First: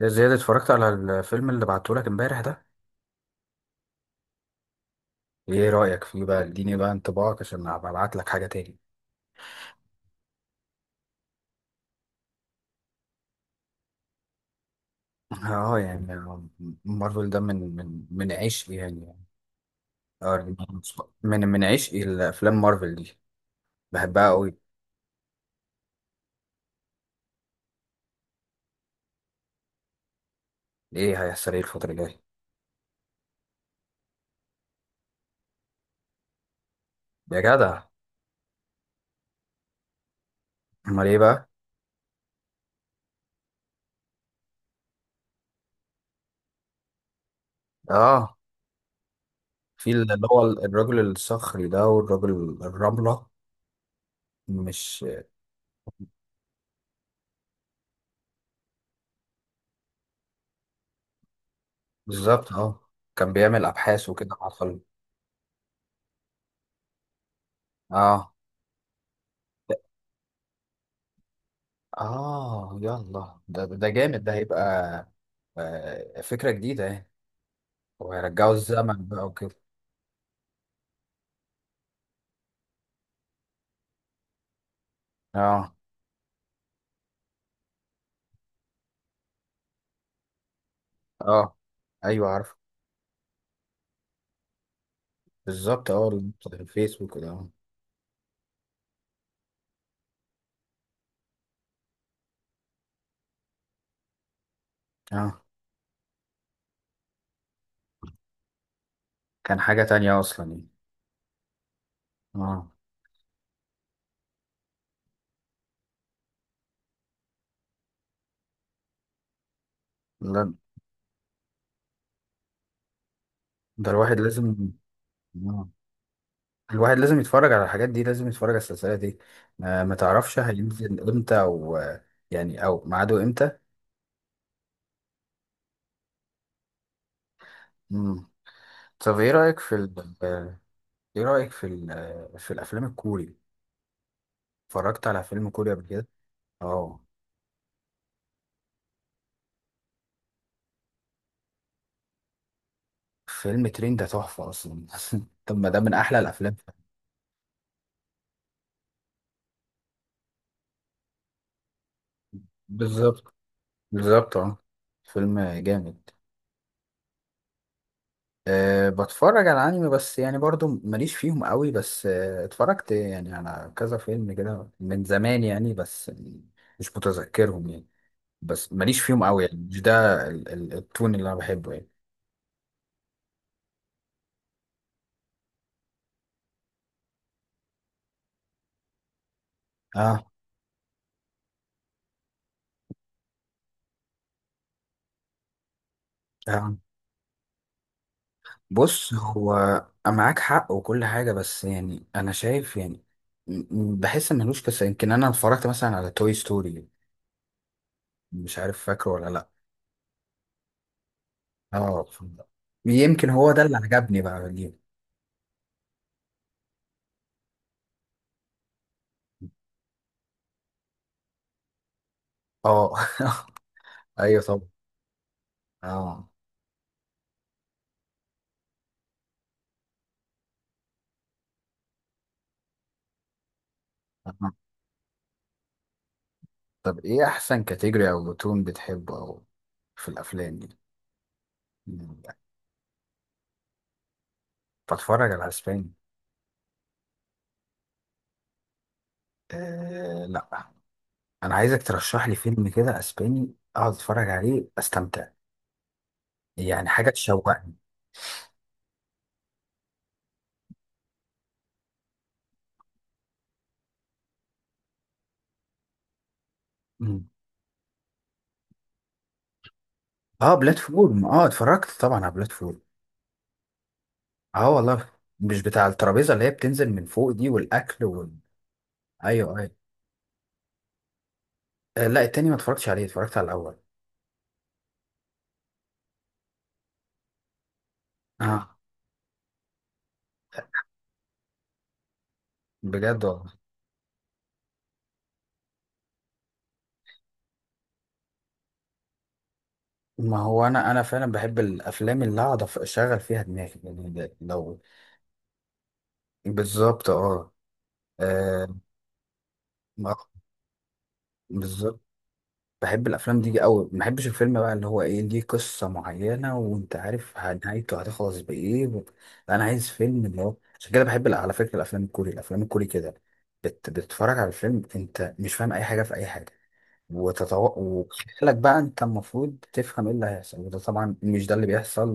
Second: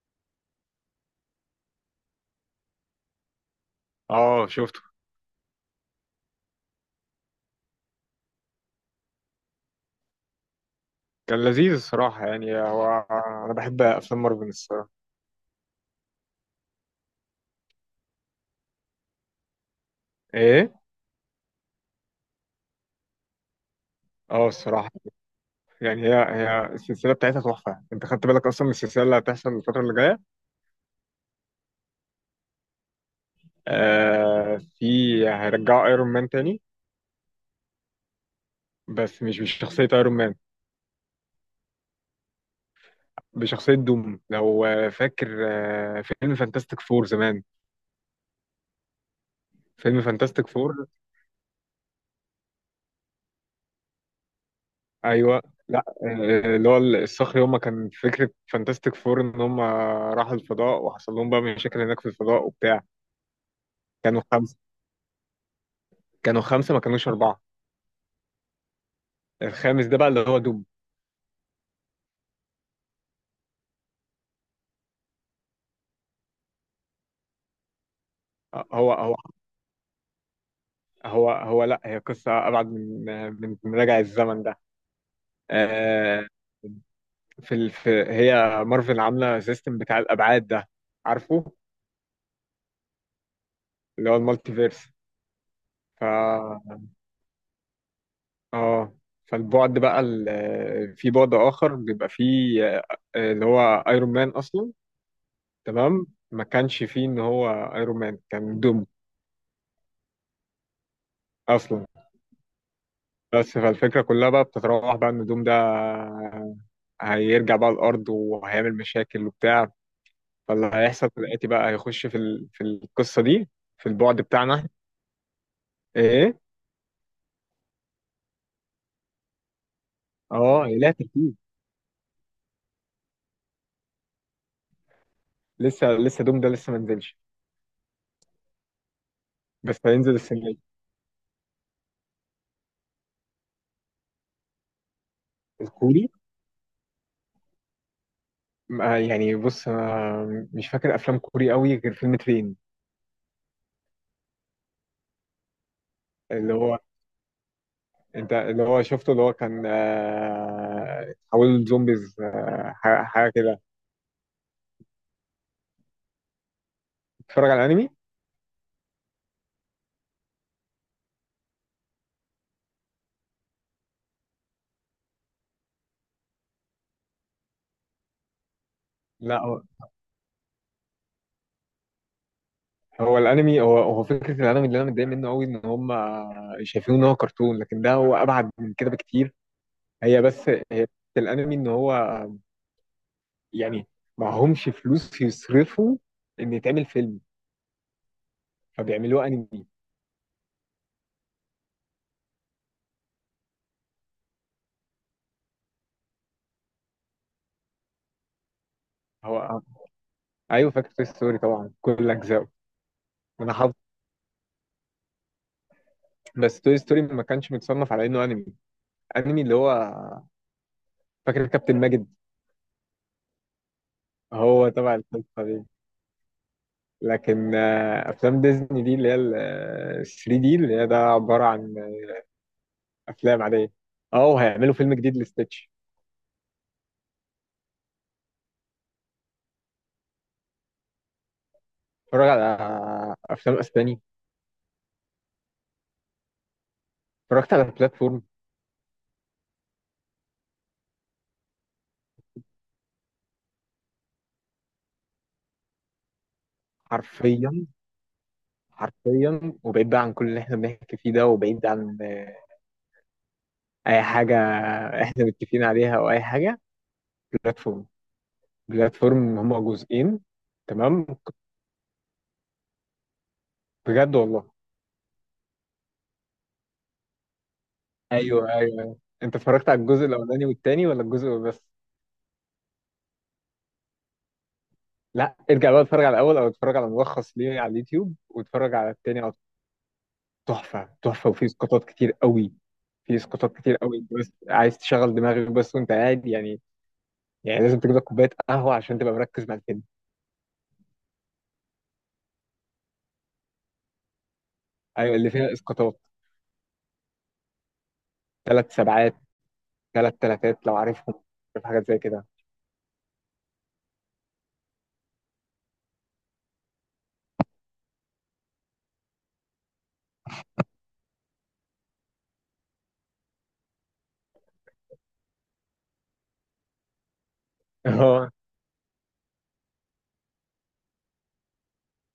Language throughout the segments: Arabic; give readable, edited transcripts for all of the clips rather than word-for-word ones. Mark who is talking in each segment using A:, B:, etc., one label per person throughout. A: يا زياد، اتفرجت على الفيلم اللي بعتهولك امبارح ده؟
B: اه، شفته.
A: ايه رأيك فيه بقى؟ اديني بقى انطباعك عشان ابقى ابعت لك حاجة تاني.
B: كان لذيذ الصراحة، يعني أنا بحب أفلام مارفل الصراحة.
A: اه، يعني مارفل ده من عشقي يعني. اه.
B: إيه؟
A: من عشقي الافلام مارفل دي، بحبها
B: اه
A: قوي.
B: الصراحة. يعني هي السلسلة بتاعتها تحفة. أنت خدت بالك أصلا من السلسلة اللي هتحصل الفترة اللي جاية؟
A: ايه هيحصل ايه الفترة الجاية؟
B: في، هيرجعوا أيرون مان تاني.
A: يا جدع!
B: بس مش بشخصية أيرون مان،
A: امال ايه بقى؟
B: بشخصية دوم. لو فاكر فيلم فانتاستيك فور زمان.
A: اه، في
B: فيلم
A: اللي هو
B: فانتاستيك فور.
A: الراجل الصخري ده والراجل الرملة، مش...
B: أيوه. لا اللي هو الصخر. يوم ما كان فكرة فانتاستيك فور إن هم راحوا الفضاء وحصل لهم بقى مشاكل هناك في الفضاء
A: بالظبط.
B: وبتاع.
A: اه، كان بيعمل ابحاث
B: كانوا
A: وكده مع
B: خمسة
A: الخلق.
B: كانوا خمسة، ما كانوش أربعة.
A: اه.
B: الخامس ده بقى اللي هو دوب.
A: آه، يلا ده جامد، ده هيبقى آه، فكرة جديدة يعني. وهيرجعوا
B: هو
A: الزمن
B: هو
A: بقى وكده.
B: هو لا، هي قصة أبعد من من راجع الزمن ده.
A: اه.
B: آه، في، هي مارفل عاملة سيستم بتاع الأبعاد ده، عارفه.
A: اه، ايوه عارف.
B: اللي هو المالتي فيرس.
A: بالظبط، اه، بتاع
B: ف
A: الفيسبوك ده. اه.
B: اه فالبعد بقى، في بعد آخر بيبقى فيه اللي هو ايرون مان أصلا.
A: آه.
B: تمام، ما كانش فيه إن هو ايرون مان كان دوم
A: كان حاجة تانية اصلا يعني.
B: أصلا.
A: اه.
B: بس فالفكرة كلها بقى بتتراوح بقى إن دوم ده هيرجع بقى الارض وهيعمل مشاكل وبتاع.
A: لا،
B: فاللي هيحصل دلوقتي بقى هيخش في القصه دي، في
A: ده
B: البعد
A: الواحد لازم
B: بتاعنا.
A: آه.
B: ايه.
A: الواحد لازم يتفرج على الحاجات دي، لازم يتفرج على السلسلة دي. ما تعرفش
B: اه، لا
A: هينزل
B: ترتيب.
A: امتى، او يعني او ميعاده امتى؟
B: لسه دوم ده لسه ما نزلش.
A: مم. طب
B: بس هينزل السنه دي.
A: ايه رأيك في ال... آه، في الافلام الكوري. اتفرجت على فيلم كوري قبل كده؟
B: الكوري.
A: اه.
B: يعني بص، انا مش فاكر افلام كوري قوي غير فيلم ترين.
A: فيلم ترين ده تحفة أصلا. طب ما ده من أحلى
B: اللي
A: الأفلام.
B: هو انت اللي هو شفته، اللي هو كان حول زومبيز حاجه
A: بالظبط.
B: كده.
A: بالظبط، اه، فيلم جامد.
B: بتتفرج على انمي؟
A: أه، بتفرج على أنمي بس يعني برضو ماليش فيهم قوي. بس أه، اتفرجت يعني على كذا فيلم كده من زمان يعني، بس مش متذكرهم يعني. بس ماليش فيهم قوي يعني،
B: لا،
A: مش ده التون اللي أنا بحبه يعني.
B: هو الانمي هو فكره الانمي اللي انا متضايق منه قوي ان هم شايفينه ان هو كرتون، لكن ده هو ابعد من كده بكتير.
A: اه.
B: هي بس هي فكرة الانمي، ان هو، يعني، معهمش فلوس يصرفوا ان
A: اه،
B: يتعمل فيلم،
A: بص
B: فبيعملوه انمي.
A: هو معاك حق وكل حاجة، بس يعني أنا شايف يعني. م- بحس إن ملوش قصة. يمكن أنا اتفرجت مثلا على توي ستوري، مش عارف فاكره ولا لأ.
B: هو ايوه، فاكر توي ستوري طبعا،
A: اه،
B: كل اجزائه.
A: يمكن هو
B: انا
A: ده
B: حافظ.
A: اللي عجبني بقى ليه.
B: بس توي ستوري ما كانش متصنف على انه انمي. انمي اللي هو فاكر كابتن ماجد،
A: اه. أيوه
B: هو
A: طبعا.
B: تبع القصه دي.
A: اه.
B: لكن افلام ديزني دي اللي هي ال 3 دي، اللي هي ده عباره عن افلام عاديه. اه،
A: آه.
B: وهيعملوا فيلم جديد لستitch.
A: طب إيه أحسن كاتيجوري أو تون بتحبه أو في الأفلام دي؟
B: اتفرج على افلام اسباني.
A: بتفرج على أسباني؟
B: اتفرجت على البلاتفورم.
A: آه لأ. أنا عايزك ترشح لي فيلم كده أسباني أقعد أتفرج عليه أستمتع، يعني حاجة
B: حرفيا،
A: تشوقني.
B: حرفيا، وبعيد بقى عن كل اللي احنا بنحكي فيه ده، وبعيد عن اي حاجه احنا متفقين عليها او اي حاجه. بلاتفورم. بلاتفورم هما جزئين.
A: اه،
B: تمام.
A: بلاتفورم. اه، اتفرجت طبعا على بلاتفورم.
B: بجد والله.
A: اه والله. مش بتاع الترابيزه اللي هي بتنزل من فوق دي والاكل وال...؟
B: ايوه، ايوه، أيوة. انت
A: ايوه،
B: اتفرجت
A: ايوه.
B: على الجزء الاولاني والتاني، ولا الجزء بس؟
A: آه لا، التاني ما اتفرجتش عليه، اتفرجت على الاول.
B: لا، ارجع بقى اتفرج على الاول، او اتفرج على ملخص ليه على اليوتيوب، واتفرج
A: اه،
B: على التاني، او تحفه تحفه، وفيه اسقاطات كتير قوي. في
A: بجد والله.
B: اسقاطات كتير قوي، بس عايز تشغل دماغك بس وانت قاعد، يعني. يعني لازم تجيب لك كوبايه قهوه عشان تبقى مركز مع الفيلم.
A: ما هو انا فعلا بحب الافلام اللي اقعد اشغل فيها دماغي يعني، ده- لو...
B: ايوه، اللي فيها اسقاطات.
A: بالظبط، اه،
B: ثلاث
A: آه،
B: سبعات، ثلاث
A: ما-
B: ثلاثات، لو عارفهم. عارف حاجات زي
A: بالظبط.
B: كده.
A: بحب الافلام دي قوي، ما بحبش الفيلم بقى اللي هو ايه ليه قصه معينه وانت عارف نهايته هتخلص بايه و... لا، انا عايز فيلم اللي هو عشان كده بحب على فكره الافلام الكوري، الافلام الكوري كده. بتتفرج على الفيلم انت مش فاهم اي حاجه في اي حاجه،
B: اه.
A: وخيالك بقى انت المفروض تفهم ايه اللي هيحصل، وده طبعا مش ده اللي بيحصل.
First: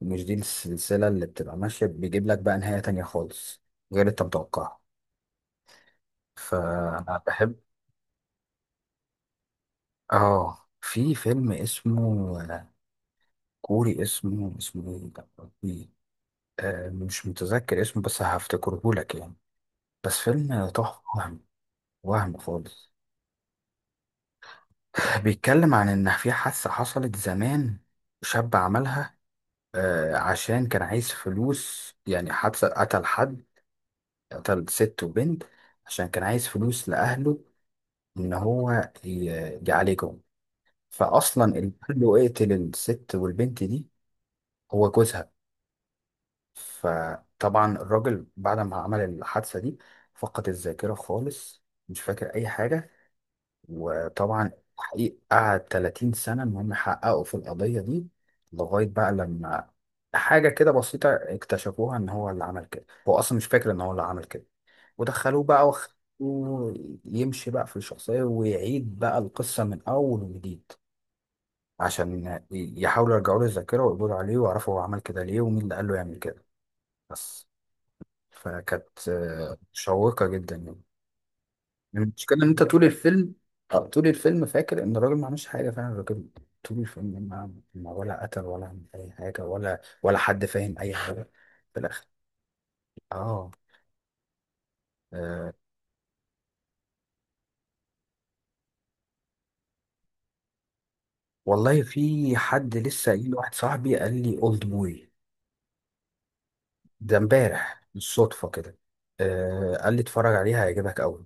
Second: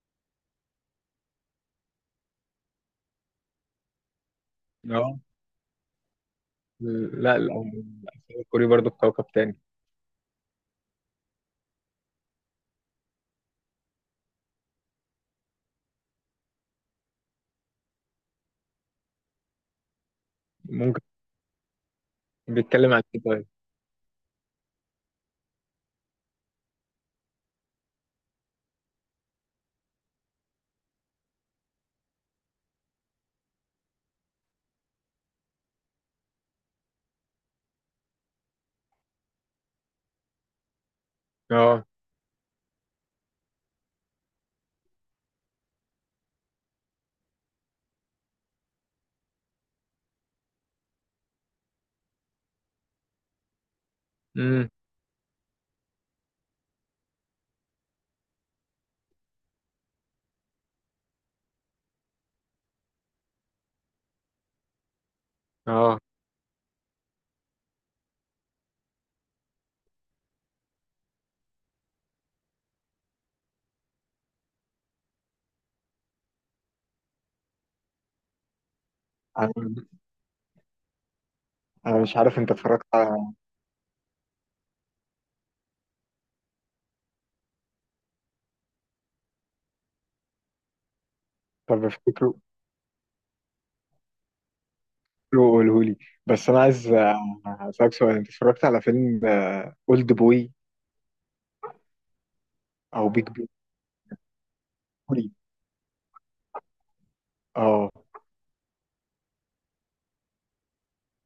A: ومش دي السلسله اللي بتبقى ماشيه، بيجيب لك بقى نهايه تانية خالص غير اللي انت متوقعها.
B: اه. لا، لا،
A: فبحب.
B: الأفلام الكوري برضه في كوكب تاني.
A: اه، في فيلم اسمه كوري، اسمه ايه ده يا ربي؟ آه، مش متذكر اسمه بس هفتكره لك يعني. بس فيلم تحفة،
B: ممكن.
A: وهم، وهم خالص.
B: بيتكلم عن ايه طيب؟
A: بيتكلم عن ان في حادثة حصلت زمان، شاب عملها عشان كان عايز فلوس، يعني حادثة قتل حد، قتل ست وبنت عشان كان عايز فلوس لأهله، ان هو ي- يعالجهم. فاصلا اللي
B: اه.
A: قال له اقتل الست والبنت دي، هو جوزها. فطبعا الراجل بعد ما عمل الحادثة دي فقد الذاكرة خالص، مش فاكر أي حاجة. وطبعا
B: امم.
A: حقيقة قعد 30 سنة إن هم يحققوا في القضية دي، لغاية بقى لما حاجة كده بسيطة اكتشفوها، إن هو اللي عمل كده هو أصلا مش فاكر إن هو اللي عمل كده. ودخلوه بقى وخلوه
B: اه.
A: يمشي بقى في الشخصية، ويعيد بقى القصة من أول وجديد، عشان يحاولوا يرجعوا له الذاكرة ويقبضوا عليه ويعرفوا هو عمل كده ليه ومين اللي قال له يعمل كده بس. فكانت
B: انا
A: مشوقة جدا يعني.
B: أنا مش
A: المشكلة
B: عارف،
A: إن
B: انت
A: أنت
B: اتفرجت على...
A: طول الفيلم فاكر إن الراجل ما عملش حاجة، فعلا الراجل طول الفيلم ما ولا قتل ولا عمل أي حاجة، ولا حد فاهم أي حاجة. في
B: طب
A: الآخر.
B: افتكره،
A: آه. آه.
B: قوله لي. بس انا عايز اسالك سؤال: انت اتفرجت على فيلم اولد بوي
A: والله في حد
B: او
A: لسه
B: بيج
A: قايل لواحد، صاحبي قال لي أولد بوي
B: بوي؟
A: ده إمبارح
B: اه.
A: بالصدفة كده. آه، قال لي اتفرج عليها هيعجبك أوي.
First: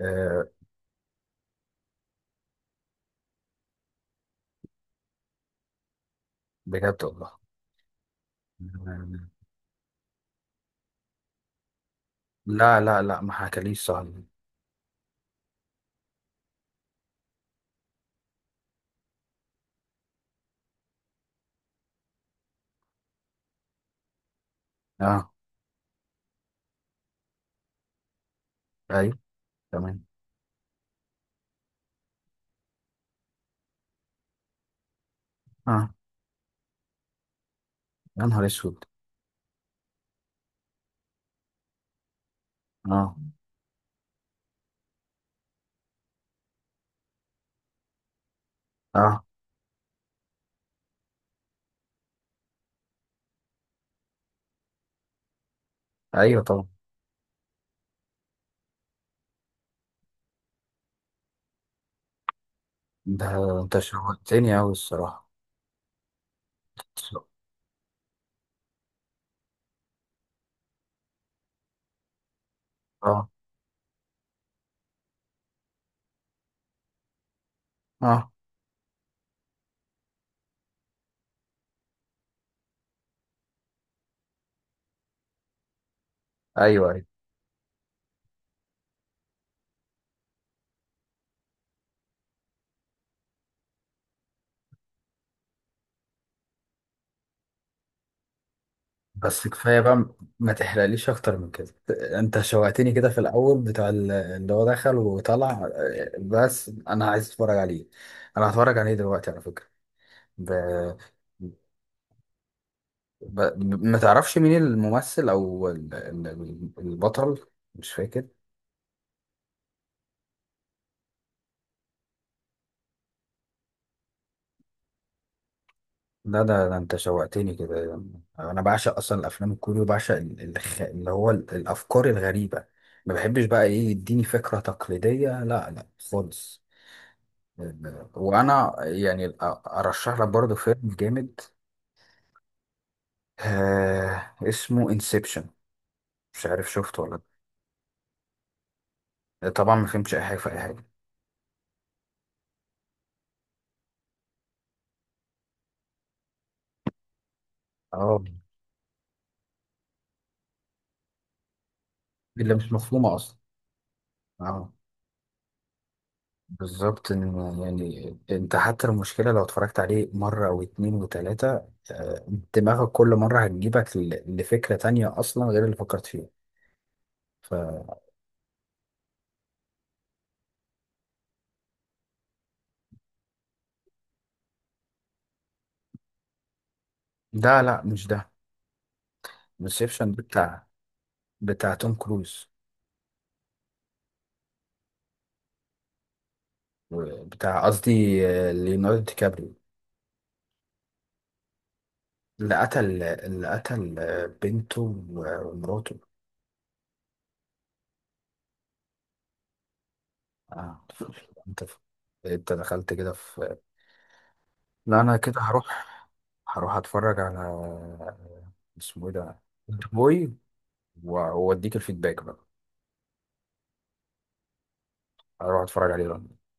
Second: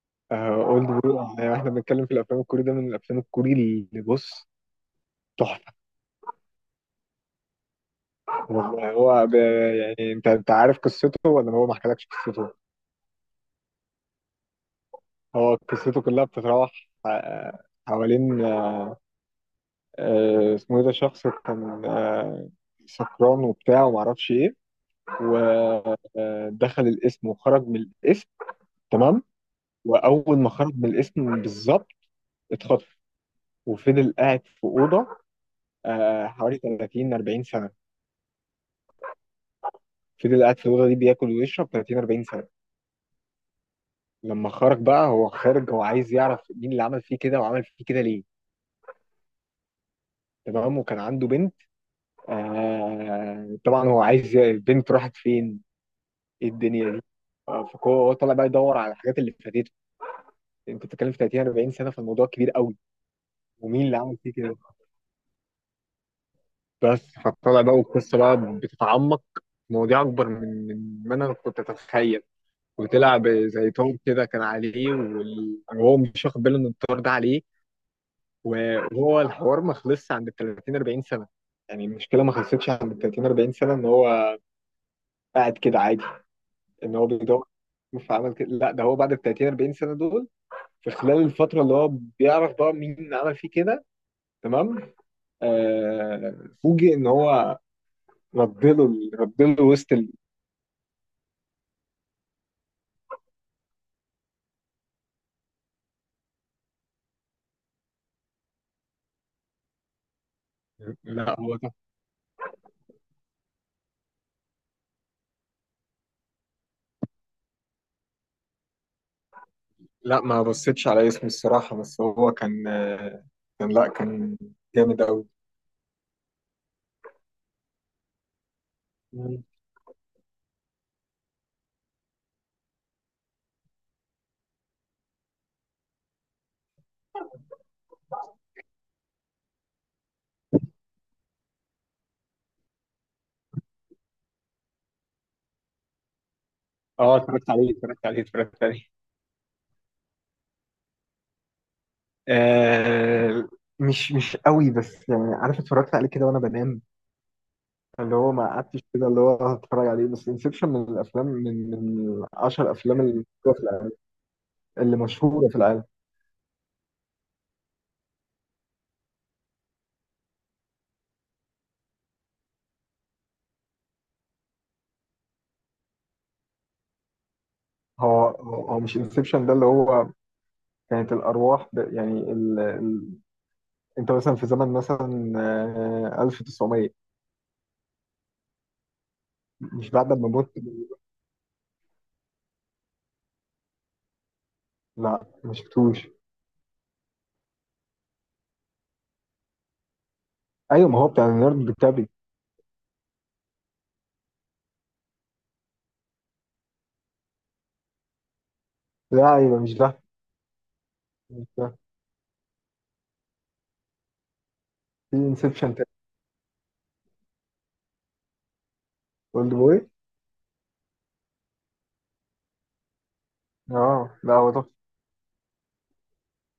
A: آه.
B: اولد بوي، يعني احنا بنتكلم في الافلام الكوري، ده من الافلام الكوري، اللي، بص، تحفه.
A: بجد والله.
B: والله
A: آه.
B: هو يعني انت عارف قصته ولا هو ما حكالكش قصته؟
A: لا لا لا، ما حكاليش صاحبي.
B: هو قصته كلها بتتراوح آه، حوالين اسمه ايه ده، شخص كان سكران وبتاع وما اعرفش ايه.
A: آه.
B: ودخل الاسم وخرج من الاسم.
A: أيوه،
B: تمام.
A: تمام.
B: واول ما خرج من الاسم بالظبط اتخطف، وفضل قاعد في اوضه
A: آه.
B: حوالي 30 40 سنه.
A: يا نهار اسود!
B: فضل قاعد في الأوضة دي بياكل ويشرب 30 40 سنة.
A: اه.
B: لما خرج بقى هو خارج هو عايز يعرف مين اللي عمل فيه كده وعمل فيه كده ليه.
A: اه.
B: تمام، وكان عنده بنت. آه، طبعا هو عايز البنت راحت فين؟
A: ايوه
B: ايه
A: طبعا.
B: الدنيا دي؟ فهو طالع بقى يدور على الحاجات اللي فاتته. انت بتتكلم في 30 40 سنة، فالموضوع كبير قوي.
A: ده انت
B: ومين اللي عمل فيه كده.
A: شوقتني اوي الصراحه.
B: بس فطلع بقى، والقصة بقى بتتعمق في مواضيع أكبر من ما أنا كنت أتخيل. وطلع
A: اه.
B: زي طار كده كان عليه، وهو مش واخد باله إن الطار ده عليه.
A: اه.
B: وهو الحوار ما خلصش عند ال 30 40 سنه. يعني المشكله ما خلصتش عند ال 30 40 سنه، ان هو قاعد كده عادي،
A: ايوه،
B: ان
A: ايوه.
B: هو بيدور فعمل كده. لا، ده هو بعد ال 30 40 سنه دول، في خلال الفتره اللي هو بيعرف بقى مين عمل فيه كده. تمام. آه، فوجئ ان هو ردله
A: بس
B: ردله
A: كفايه
B: وسط
A: بقى،
B: ال...
A: ما تحرقليش اكتر من كده. انت شوقتني كده في الاول بتاع اللي هو دخل وطلع. آه، بس انا عايز اتفرج عليه. انا هتفرج عليه دلوقتي على فكره. ب...
B: لا هو ده.
A: ب... ما تعرفش مين الممثل او البطل؟ مش فاكر.
B: لا، ما بصيتش على اسمه الصراحه، بس هو كان كان، لا كان جامد قوي.
A: ده انت شوقتني كده. انا بعشق اصلا الافلام الكوري، وبعشق اللي هو الافكار الغريبه. ما بحبش بقى ايه يديني فكره تقليديه، لا لا خالص. وانا يعني ارشح لك برضه فيلم جامد. آه، اسمه انسبشن، مش عارف شفته
B: اه،
A: ولا...
B: اتفرجت عليه.
A: لأ. طبعا ما فهمتش اي حاجه في اي حاجه.
B: آه، مش قوي، بس يعني عارف، اتفرجت عليه كده وانا بنام. اللي
A: اه.
B: هو ما قعدتش كده اللي هو هتفرج عليه، بس انسبشن من الافلام، من
A: اللي
B: 10
A: مش
B: افلام
A: مفهومه
B: اللي
A: اصلا.
B: مشهورة في العالم.
A: اه.
B: اللي مشهوره في العالم.
A: بالظبط. إن يعني انت حتى المشكلة لو اتفرجت عليه مرة او اتنين وتلاتة، آه، دماغك كل مرة هتجيبك لفكرة تانية اصلا غير اللي فكرت فيها. ف...
B: هو مش انسبشن ده اللي هو كانت الارواح، يعني انت مثلا في زمن مثلا 1900،
A: ده لا، مش ده.
B: مش
A: انسبشن
B: بعد ما مت.
A: بتاع توم كروز،
B: لا، ما شفتوش.
A: بتاع قصدي آه، ليوناردو دي كابريو.
B: ايوه، ما هو بتاع ليوناردو دي كابري.
A: اللي قتل بنته ومراته.
B: لا، ايوه، مش ده.
A: آه.
B: مش
A: انت
B: ده.
A: انت دخلت كده. لا انا
B: في
A: كده
B: انسبشن
A: هروح.
B: تاني.
A: هروح اتفرج على اسمه ايه ده؟
B: اولد بوي.
A: بوي. واوديك الفيدباك بقى.
B: اه، لا هو ده.
A: هروح اتفرج عليه دلوقتي.